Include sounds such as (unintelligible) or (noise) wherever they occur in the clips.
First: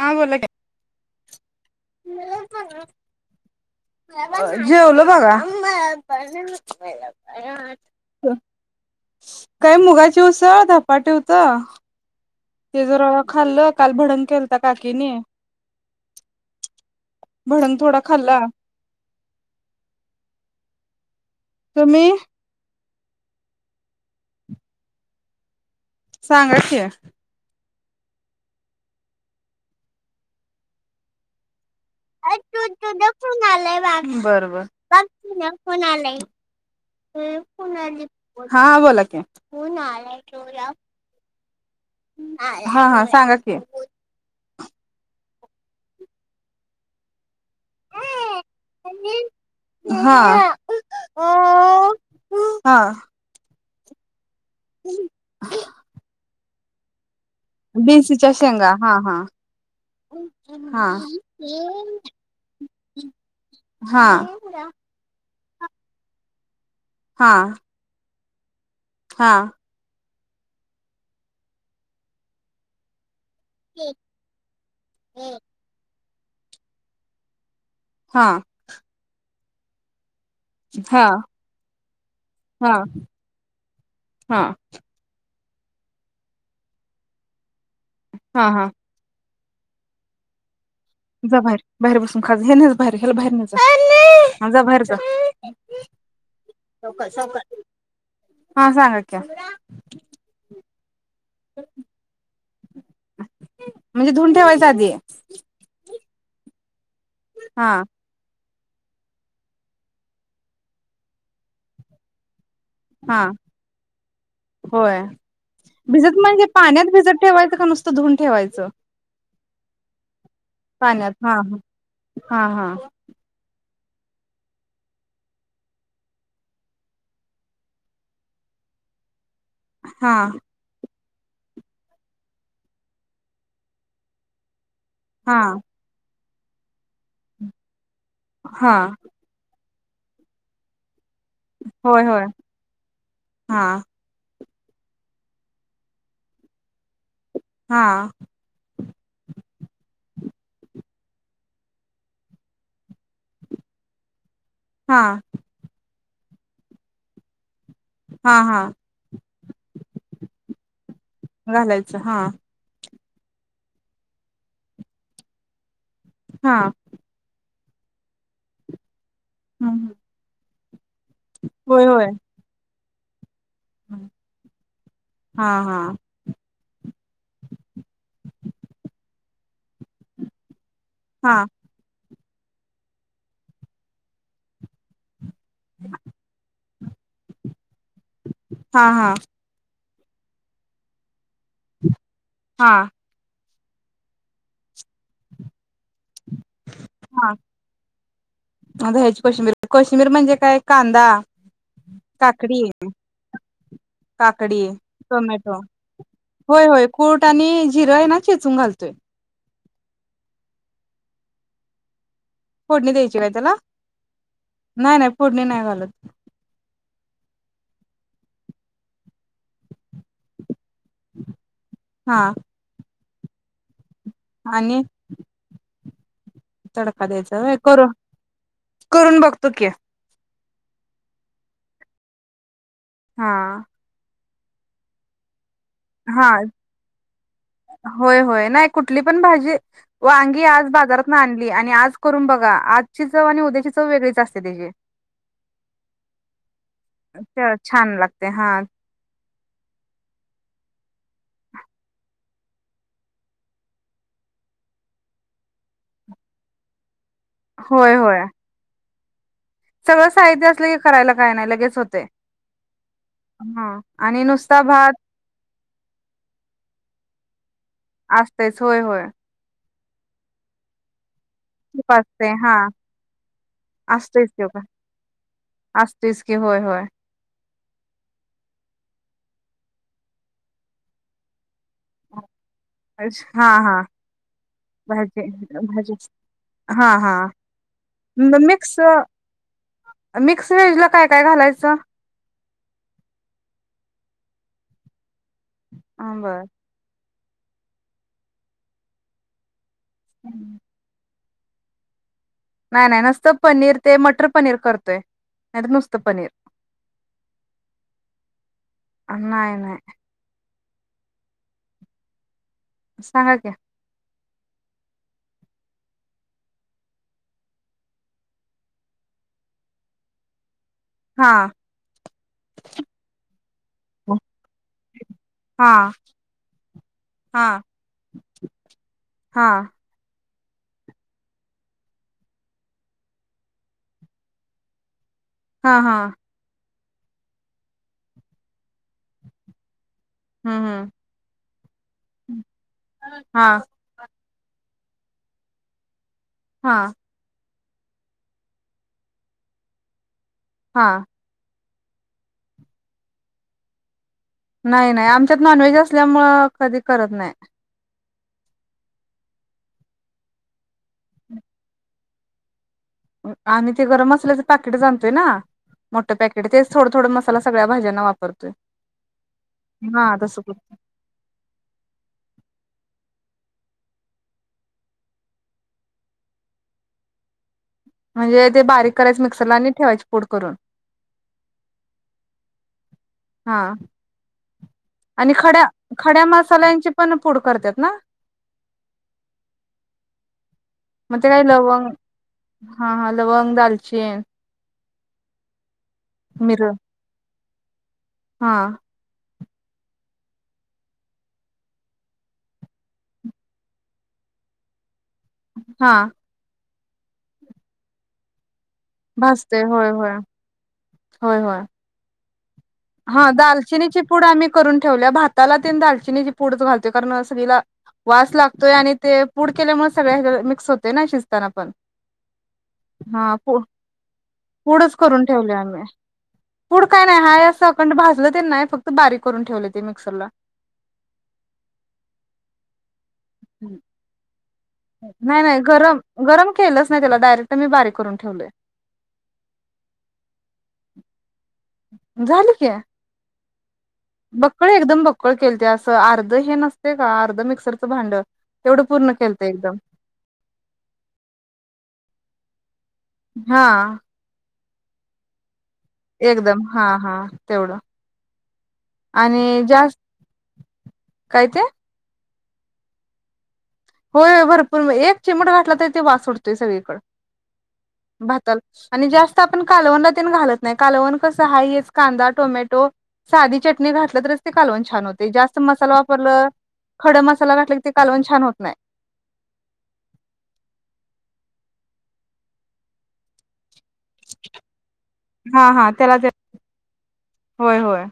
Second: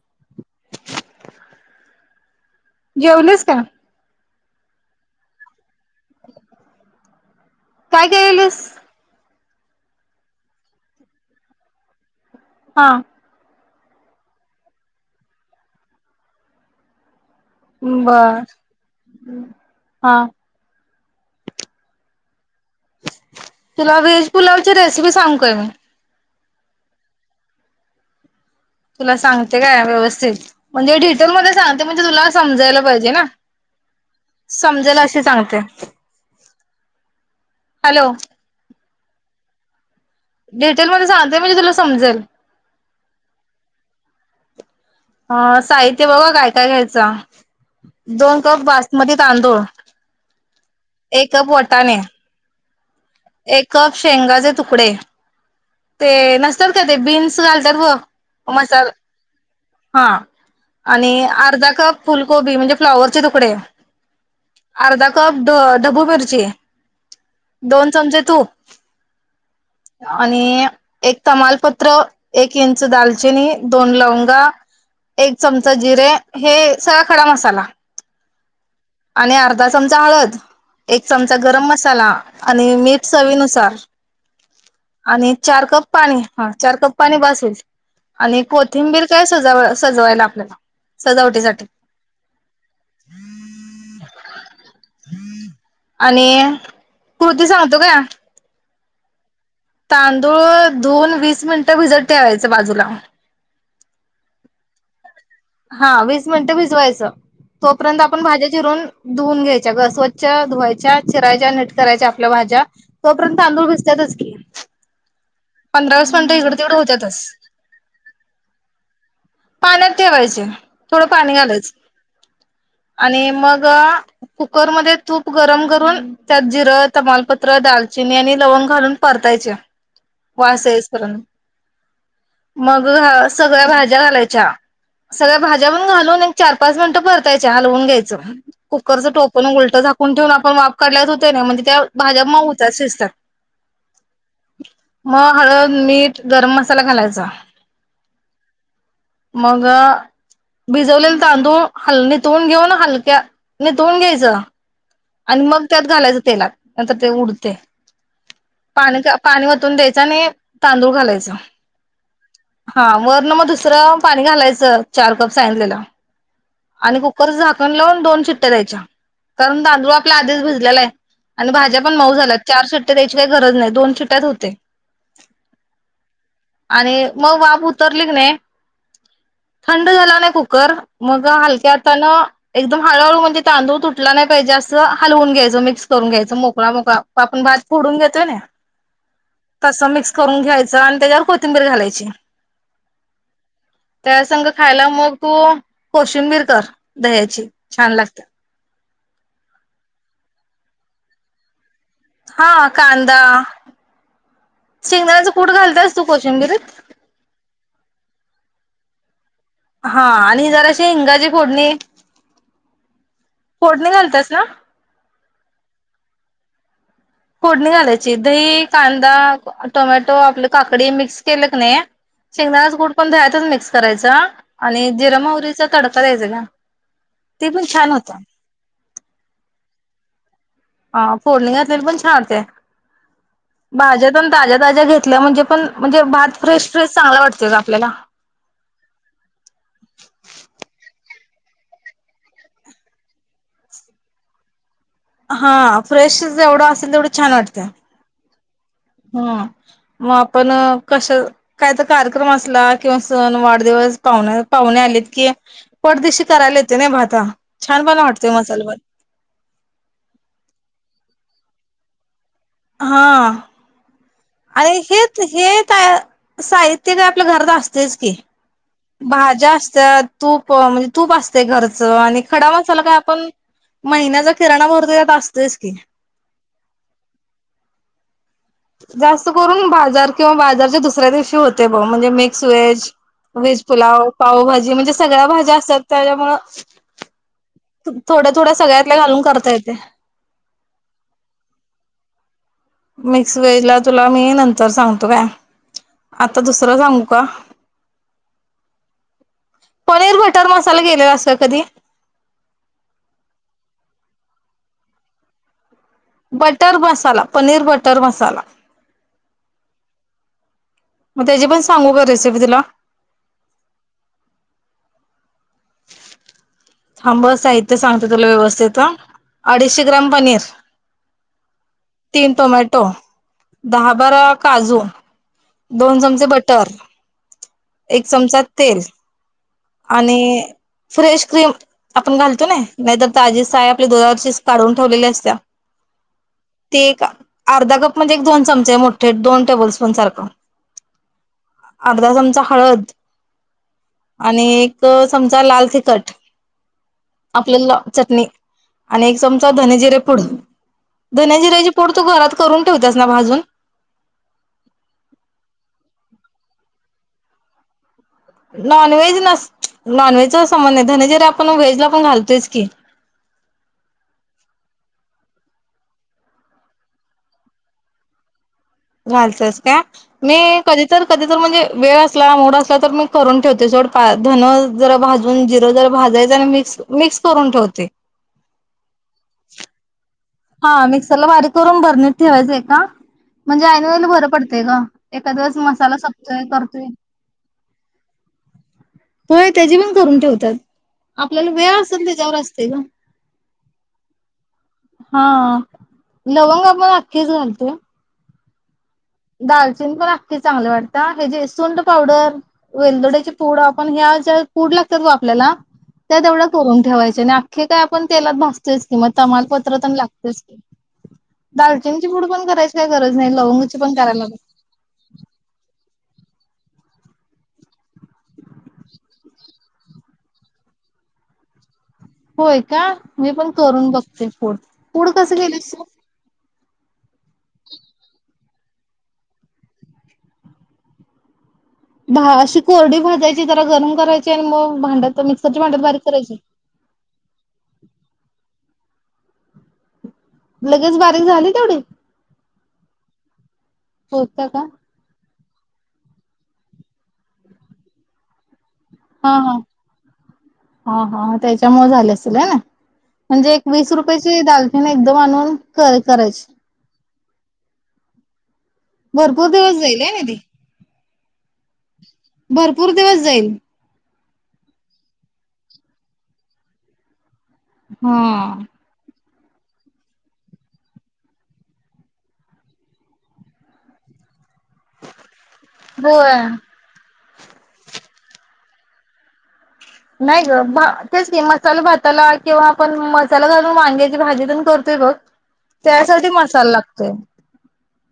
हां बोलाकी जेवलीस का? जेवलो बघा (inaudible) काय केलेलीस? काय मुगाची उसळ धपाट हुत ते हा जरा खाल्लं काल भडंग केलता काकीने भडंग थोडा वा खाल्ला हा तुम्ही तुला वेज पुलावची रेसिपी सांगू काय मी सांगा की तुला सांगते काय व्यवस्थित म्हणजे डिटेल मध्ये सांग समजेल अशी सांगते. हॅलो हा बोला की (unintelligible) डिटेल मध्ये सां (unintelligible) हा, हा सांगा की ह साहित्य बघा काय काय घ्यायचं दोन कप बासमती तांदूळ हा एक कप वटाणे हां एक कप शेंगाचे तुकडे ते न काय ते बीन्स घालतात बघ बीन्सीच्या शेंगा हा हा मसाला हा आणि अर्धा कप फुलकोबी म्हणजे फ्लावर चे तुकडे हा अर्धा कप डबू मिरची हा दोन चमचे तूप हा आणि एक तमालपत्र एक इंच दाल चिनी दोन लवंगा एक चमचा जिरे हे सगळा खडा मसाला हा आणि अर्धा चमचा हळद एक चमचा गरम मसाला हा आणि मीठ चवीनुसार हा आणि चार कप पाणी हा चार कप पाणी बास होईल आणि हा हा कोथिंबीर काय सज सजवायला आपल्याला जा सजावटीसाठी बाहेर बसून खाजा ह्याला नाही बाहेर बाहेर ने जा ह्याला जा बाहेर जा आणि कृती सांगतो का हा सांगा की तांदूळ धुवून वीस मिनिटं भिजत ठेवायचं बाजूला म्हणजे धुवून ठेवायच आधी हा वीस मिनटे भिजवायचं हा तोपर्यंत आपण भाज्या चिरून धुवून घ्यायच्या ग स्वच्छ धुवायच्या चिरायच्या नीट करायच्या आपल्या भाज्या हा तोपर्यंत तांदूळ भिजतातच की होय पंधरा भिजत वीस मिनिटं म्हणजे इकडं तिकडं पाण्यात होत्यातच. भिजत ठेवायचं का नुसत धुवून ठेवायचं? पाण्यात ठेवायचे. थोडं पाण्यात पाणी हा घालायच हा हा आणि मग च कुकरमध्ये तूप गरम करून त्यात जिरं तमालपत्र दालचिनी आणि लवंग घालून परतायची. हा व्हय असेच पर्यंत, मग सगळ्या भाज्या घालायच्या. सगळ्या हा भाज्या पण घालून चार पाच मिनटं परतायच हलवून घ्यायचं हा कुकरचं टोपण उलट झाकून ठेवून आपण वाफ काढल्यागत होत होत ना म्हणजे त्या होय भाज्या होय मऊ होत्यात शिजतात. हा (inaudible) मग हळद, मीठ, गरम मसाला घालायचा. हा मग भिजवलेले तांदूळ हल नितवून घेऊन हलक्या नितवून घ्यायचं. हा आणि मग त्यात घालायचं. तेलात नाही तर ते उडते. हा हा पाणीच पाणी वतून द्यायच आणि तांदूळ घालायच. घालायचं हा हा वर मग दुसरं पाणी घालायचं चार कप सांगितलेल. हा आणि कुकरच झाक- -न लावून दोन शिट्ट्या द्यायच्या. कारण तांदूळ आपल्या आधीच भिज- ले (inaudible) आणि भाज्या होय पण होय मऊ झाल्यात चार शी (inaudible) गरज नाही दोन हा शीट्यात होतय. हा हा आणि मग वाफ उतरली कणी थंड झाला ना, कुकर मग हा हलक्या हातान एकदम हळूहळू म्हणजे तांदूळ तुटला नई पाहिजे, असं हलवून घ्यायच. मिक्स करून घ्याच मो (inaudible) फोडून घेतोय नी, हा तस मिक्स करून घ्यायचं आणि त्याच्यावर को थिंबीर घालायची. हा त्या संघ खायला मग तू.. कोशिंबीर कर हा दह्याची छान लागते. आता ह्याची कोशिंबीर कोशिंबीर म्हणजे काय कांदा.. काकडी हा कांदा काकडी शेंगदाण्याचं कूट टोमॅटो घालतास तू कोशिंबिरीत? होय होय कुट आणि जीरं आहे ना.. चेचून घालतोय... हा आणि जरा असे हिंगाजी फोडणे... फोडणी दे फोडणी घालतस ना. फोडणी नाही घालत. फोडणी घालायची दही कांदा टोमॅटो आपल्या... काकडी मिक्स केलं कणी हा शेंगदानाचे कुट.... पण दह्यातच मिक्स करायचा आणि जिर मावरीच... तडका द्यायचा गं. तडका द्यायचा ते होय पण छान करून.. होतं. करून बघतो कि.. हा फोडणी घातलेली पण छान होते. हा... भाज्या पण ताज्या ताज्या घेतल्या म्हणजे पण... म्हणजे हा भात फ्रेश फ्रेश चांगला वाटतोय गं आपल्याला. होय होय नाही कुठली पण भाजी वांगी आज बाजारत. आणली आणि आज करून बघा आजची चव आणि उद्याची चव वेगळीच असते त्याची... हा फ्रेश जेवढं असेल तेवढं छान वाटते. ते हा ह मग आपण कस, काय तर कार्यक्रम असला, किंवा सण, वाढदिवस, पाहुण्या पाहुणे आलेत की पटदिशी करायला येते... होय छानपणा होय वाटतो मसाले भात.... सगळं साहित्य असलं की करायला काय नाही, लगेच होतय. हा हा आणि नुसता आणि भात हेच हे साहित्य.... आप घर असत. तेच कीं असतेच होय होय. भाज्या.. तूप म्हणजे तूप.... घरच तूप आणि असतय खडा हा मसाला काय आपण असतयच महिन्याचा त्यो किराणा भरतो त्यात असतोयस की... असतेच की होय होय जास्त करून बाजार किंवा बाजारच्या दुसऱ्या दिवशी होत... म्हणजे मिक्स व्हेज, हा व्हेज हा पुलाव पावभाजी म्हणजे सगळ्या भाजी भाज्या असतात. भाजी त्याच्यामुळे हा हा थोड्या थोड्या मिक्स सगळ्यातल्या घालून करता येते. मिक्स व्हेज ला काय काय घालायचं मिक्स व्हेज ला तुला मी नंतर सांगते काय? आता बर दुसरं सांगू का? पनीर बटर मसाला केलेला असतो. कधी----? नाही नाही नुसतं पनीर ते मटर पनीर करतोय नाही नुसत बटर मसाला, पनीर बटर मसाला नाही नाही मग त्याची पण सांगू का रेसिपी तुला? सांगा कीं. थांब हा साहित्य सांगते तुला व्यवस्थित अडीचशे ग्राम पनीर, हा तीन टोमॅटो, दहा बारा काजू हा दोन चमचे बटर, हा एक चमचा तेल हा आणि फ्रेश क्रीम आपण घालतो ना नाहीतर ताजी साय आपली दुधा वरची काढून ठेवलेली असते हा- हा ते एक अर्धा कप म्हणजे एक दोन चमचे आहे मोठे दोन टेबल स्पून सारखा हम्म- चमचा हळद हम्म हा आणि एक चमचा लाल तिखट हा आपलं चटणी आणि एक चमचा धने जिरे फोडून हा धनंजीर जी पुण तू घरात करून ठेवतेस ना भाजून नाही- नाही आमच्यात नॉनव्हेज असल्यामुंळे कधी करत नाही नॉन व्हेज न नॉनव्हेज च पण, नाही धनजरी आपण व्हेज ला पण घालतोयच की आणि ते गरम मसाल्याचं पाकेट आणतोय ना, मोठं पॅकेट तेच थोडं- थोडं मसाला सगळ्या भाज्यांना वापरतोय घालतंस काय हा मी तसं कधी तर कधी तर म्हणजे वेळ अस ला मूड असला तर मी करून ठेवते सोड पा धनं जरा भाजून जिरं जरा भाजायचं आणि मिक्स मिक्स करून ठेवते म्हणजे ते बारीक करायचं मिक्सरला आणि ठेवायचे हा मिक्सरला बारीक करून भरणीत ठेवायच का हा म्हणजे आईन वेळेला बरं पडतय ग आणि एखाद्या वेळेस खड्या मसाला खड्या संपतोय करतोय मसाल्यांची पण पूड करतात ना होय त्याची पण करून ठेवतात मग ते काय आपल्याला वेळ लवंग असेल त्याच्यावर असते ग हा हा लवंग दालचीन हा मिर लवंग आपण आखीच घालतो ह हा दालचीन पण आख्खी चांगले वाटत हे जे सूठं पावडर वेलदोड्याचे पूड आपण ह्या ज्या पूड लाग लागतात बगा आपल्याला हा त्या तेवढं करून ठेवायचे आणि आख्खे काय आपण तेलात भाजतो तोयच की मग भाजते तमालपत्र होय पण होय लागतेच की होय होय. पुड पण करायचं. काय गरज हा नाही लवगं. दालचिनीची पूड आम्ही करून ठेवल्या भाताला तेन दालचीन. दालचीनीची पूडच घालतोय कारण सगळीला वास लागतोय आणि ते पूड केल्यामुळे सगळ्या मिक्स होतय ना शिजताना पण. होय का मी हा पण पू करून बघते पुड पूडच पुड करून कस ठेवले केलीस आम्ही मग. पूड काय नाही हाय असं अखंड भाजल. तेन नाही फक्त बारीक करून ठेवले ते मिक्सरला. दहाशी कोरडी भात. भाजायची जरा गरम करायची आणि मग. भांड्यात नाही नाही मिक्सरच्या भांड्यात बारीक करायची. गरम-गरम केलंच नाही त्याला डायरेक्ट मी बारीक करून ठेवलं. (inaudible) लगेच बारीक झाली तेवढी झालं कि. होता का बकंळ एकदम बक. कळ केल ते असं अर्ध हे नसते का अर्ध मिक्सरचं भांड. तेवढं पूर्ण हा केलत ह एकदम हा हा त्याच्यामुळे झाले. असतील हायना. म्हणजे हा एक वीस रुपयची दालचिनी. नाही ना एकदम आणून. कर करायची. एकदम हा हा तेवढं भरपूर आणि दिवस जास्त जाईल हे ना ती काय ते. भरपूर दिवस जाईल. होय होय भरपूर एक चिमट घातला तरी ते वास सूटतोय सगळीकड. भाताला हा. आणि जास्त. आपण कालवण तेन घालत नाही. कालवण कस आहे हेच कांदा टोमॅटो साधी चटणी घातलं तर. कालवण छान होतयं. जास्त मसाला होय. वापरलं खड मसाला. कालवण छान होत नाही. नाही ग तेच की मसाला भाताला किंवा आपण मसाला घाल. वांग्याची भाजी पण करतोय बघ हा हा त्याला त्यासाठी मसाला लागतोय. होय होय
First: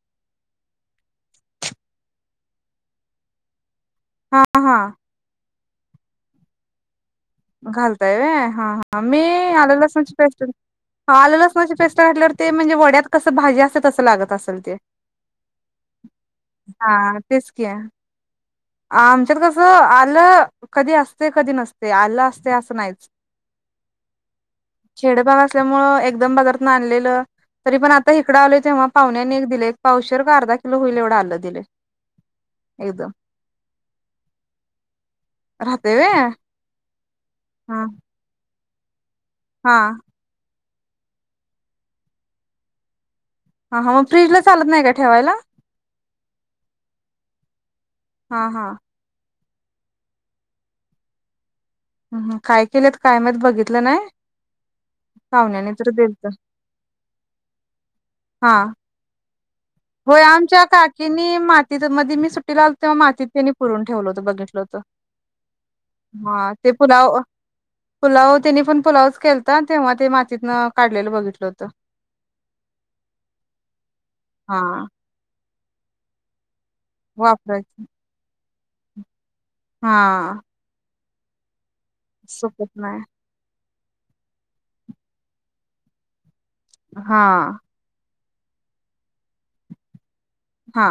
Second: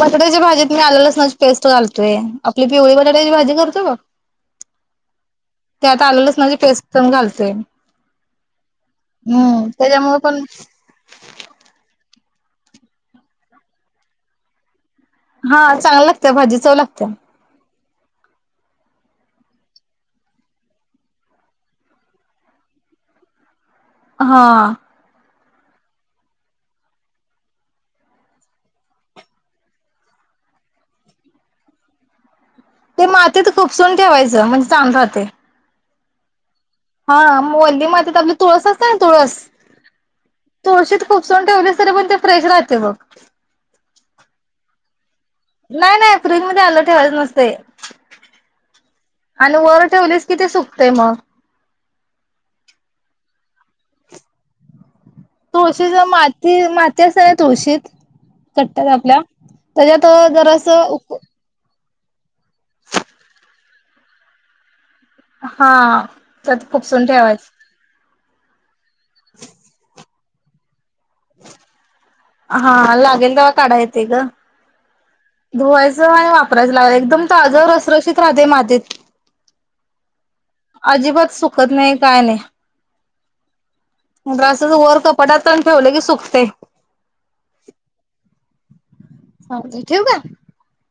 बटाट्याच्या भाजीत मी आल्या लसणाची पेस्ट घालतोय. आपली पिवळी बटाट्याची भाजी करतो बघ. हा हा. ते आता आल्लं लसणाची पेस्ट. पण घालतोय घालताय व्हयं हा हा मी हम्म आलं लसणाची त्याच्यामुळे पण पेस्ट हा आलं लसणाची पेस्ट घातल्यावर. ते म्हणजे वड्यात कसं भाजी असते तसं लागत असेल ते. हा चांगल लागत्या भाजी, चव लागत्या. हा तेच की आमच्यात कसं आल्लं कधी असतंय. कधी नसतंय. आल्लं अस तंय असं नाहीच. हा. त्यामुळे एकदम बाजारातून आणलेलं, तरीपण आता इकडं आलोय तेव्हा पाहुण्यांनी एक दिलंय. पावशेर का अर्धा किलो हुईल, एवढं आल्लं दिलंय. ते मातीत खुपसून ठेवायचं, म्हणजे चांगलं राहतंय. ते व्हय. हा हा मोलीमधे त्यातली तुळस अस त्याना तुळस हा. तुळशीत खुपसून ठेवलीस, तरीपण ते फ्रेश राहतंय बघ. हा हा, मग फ्रीजला चालत नाही का ठेवायला? नाही नाही, फ्रीजमध्ये आलं ठेवायचं नसतंय. हा हा. आणि वर ठेवलीस की ते सुकतंय मग. हम्म, काय केलेत काय माहित बघितलं नाही. पाहुण्याने तर तुळशीचं दिलत. माती माती असत्या ना तुळशीत, हा कट्टयात आपल्या त्याच्यात जरासं तिथं मधी मी सुट्टीला आलतो, तेव्हा मातीत त्यांनी पुरून ठेवलं होतं बघितलं होतं. हा हा त्यात ते खुपसून पुलाव, ठेवायच पुलाव तेनीपण पुलावच केलता, तेव्हा ते मात तितनं हा लागेल तेव्हा काढायं येतंय गं. हा. धुवायचं हाय वा परायचं लागली, एकदम ताज वापरायचं रसरशीत राहतंय मातीत. (inaudible) हा. अजिबात सु खत नाय, काय नाय. सुकत नाही आसच वर कपटात तेन ठेवलं की सुकतंय. हा. चालतंय ठेवू काय? हा.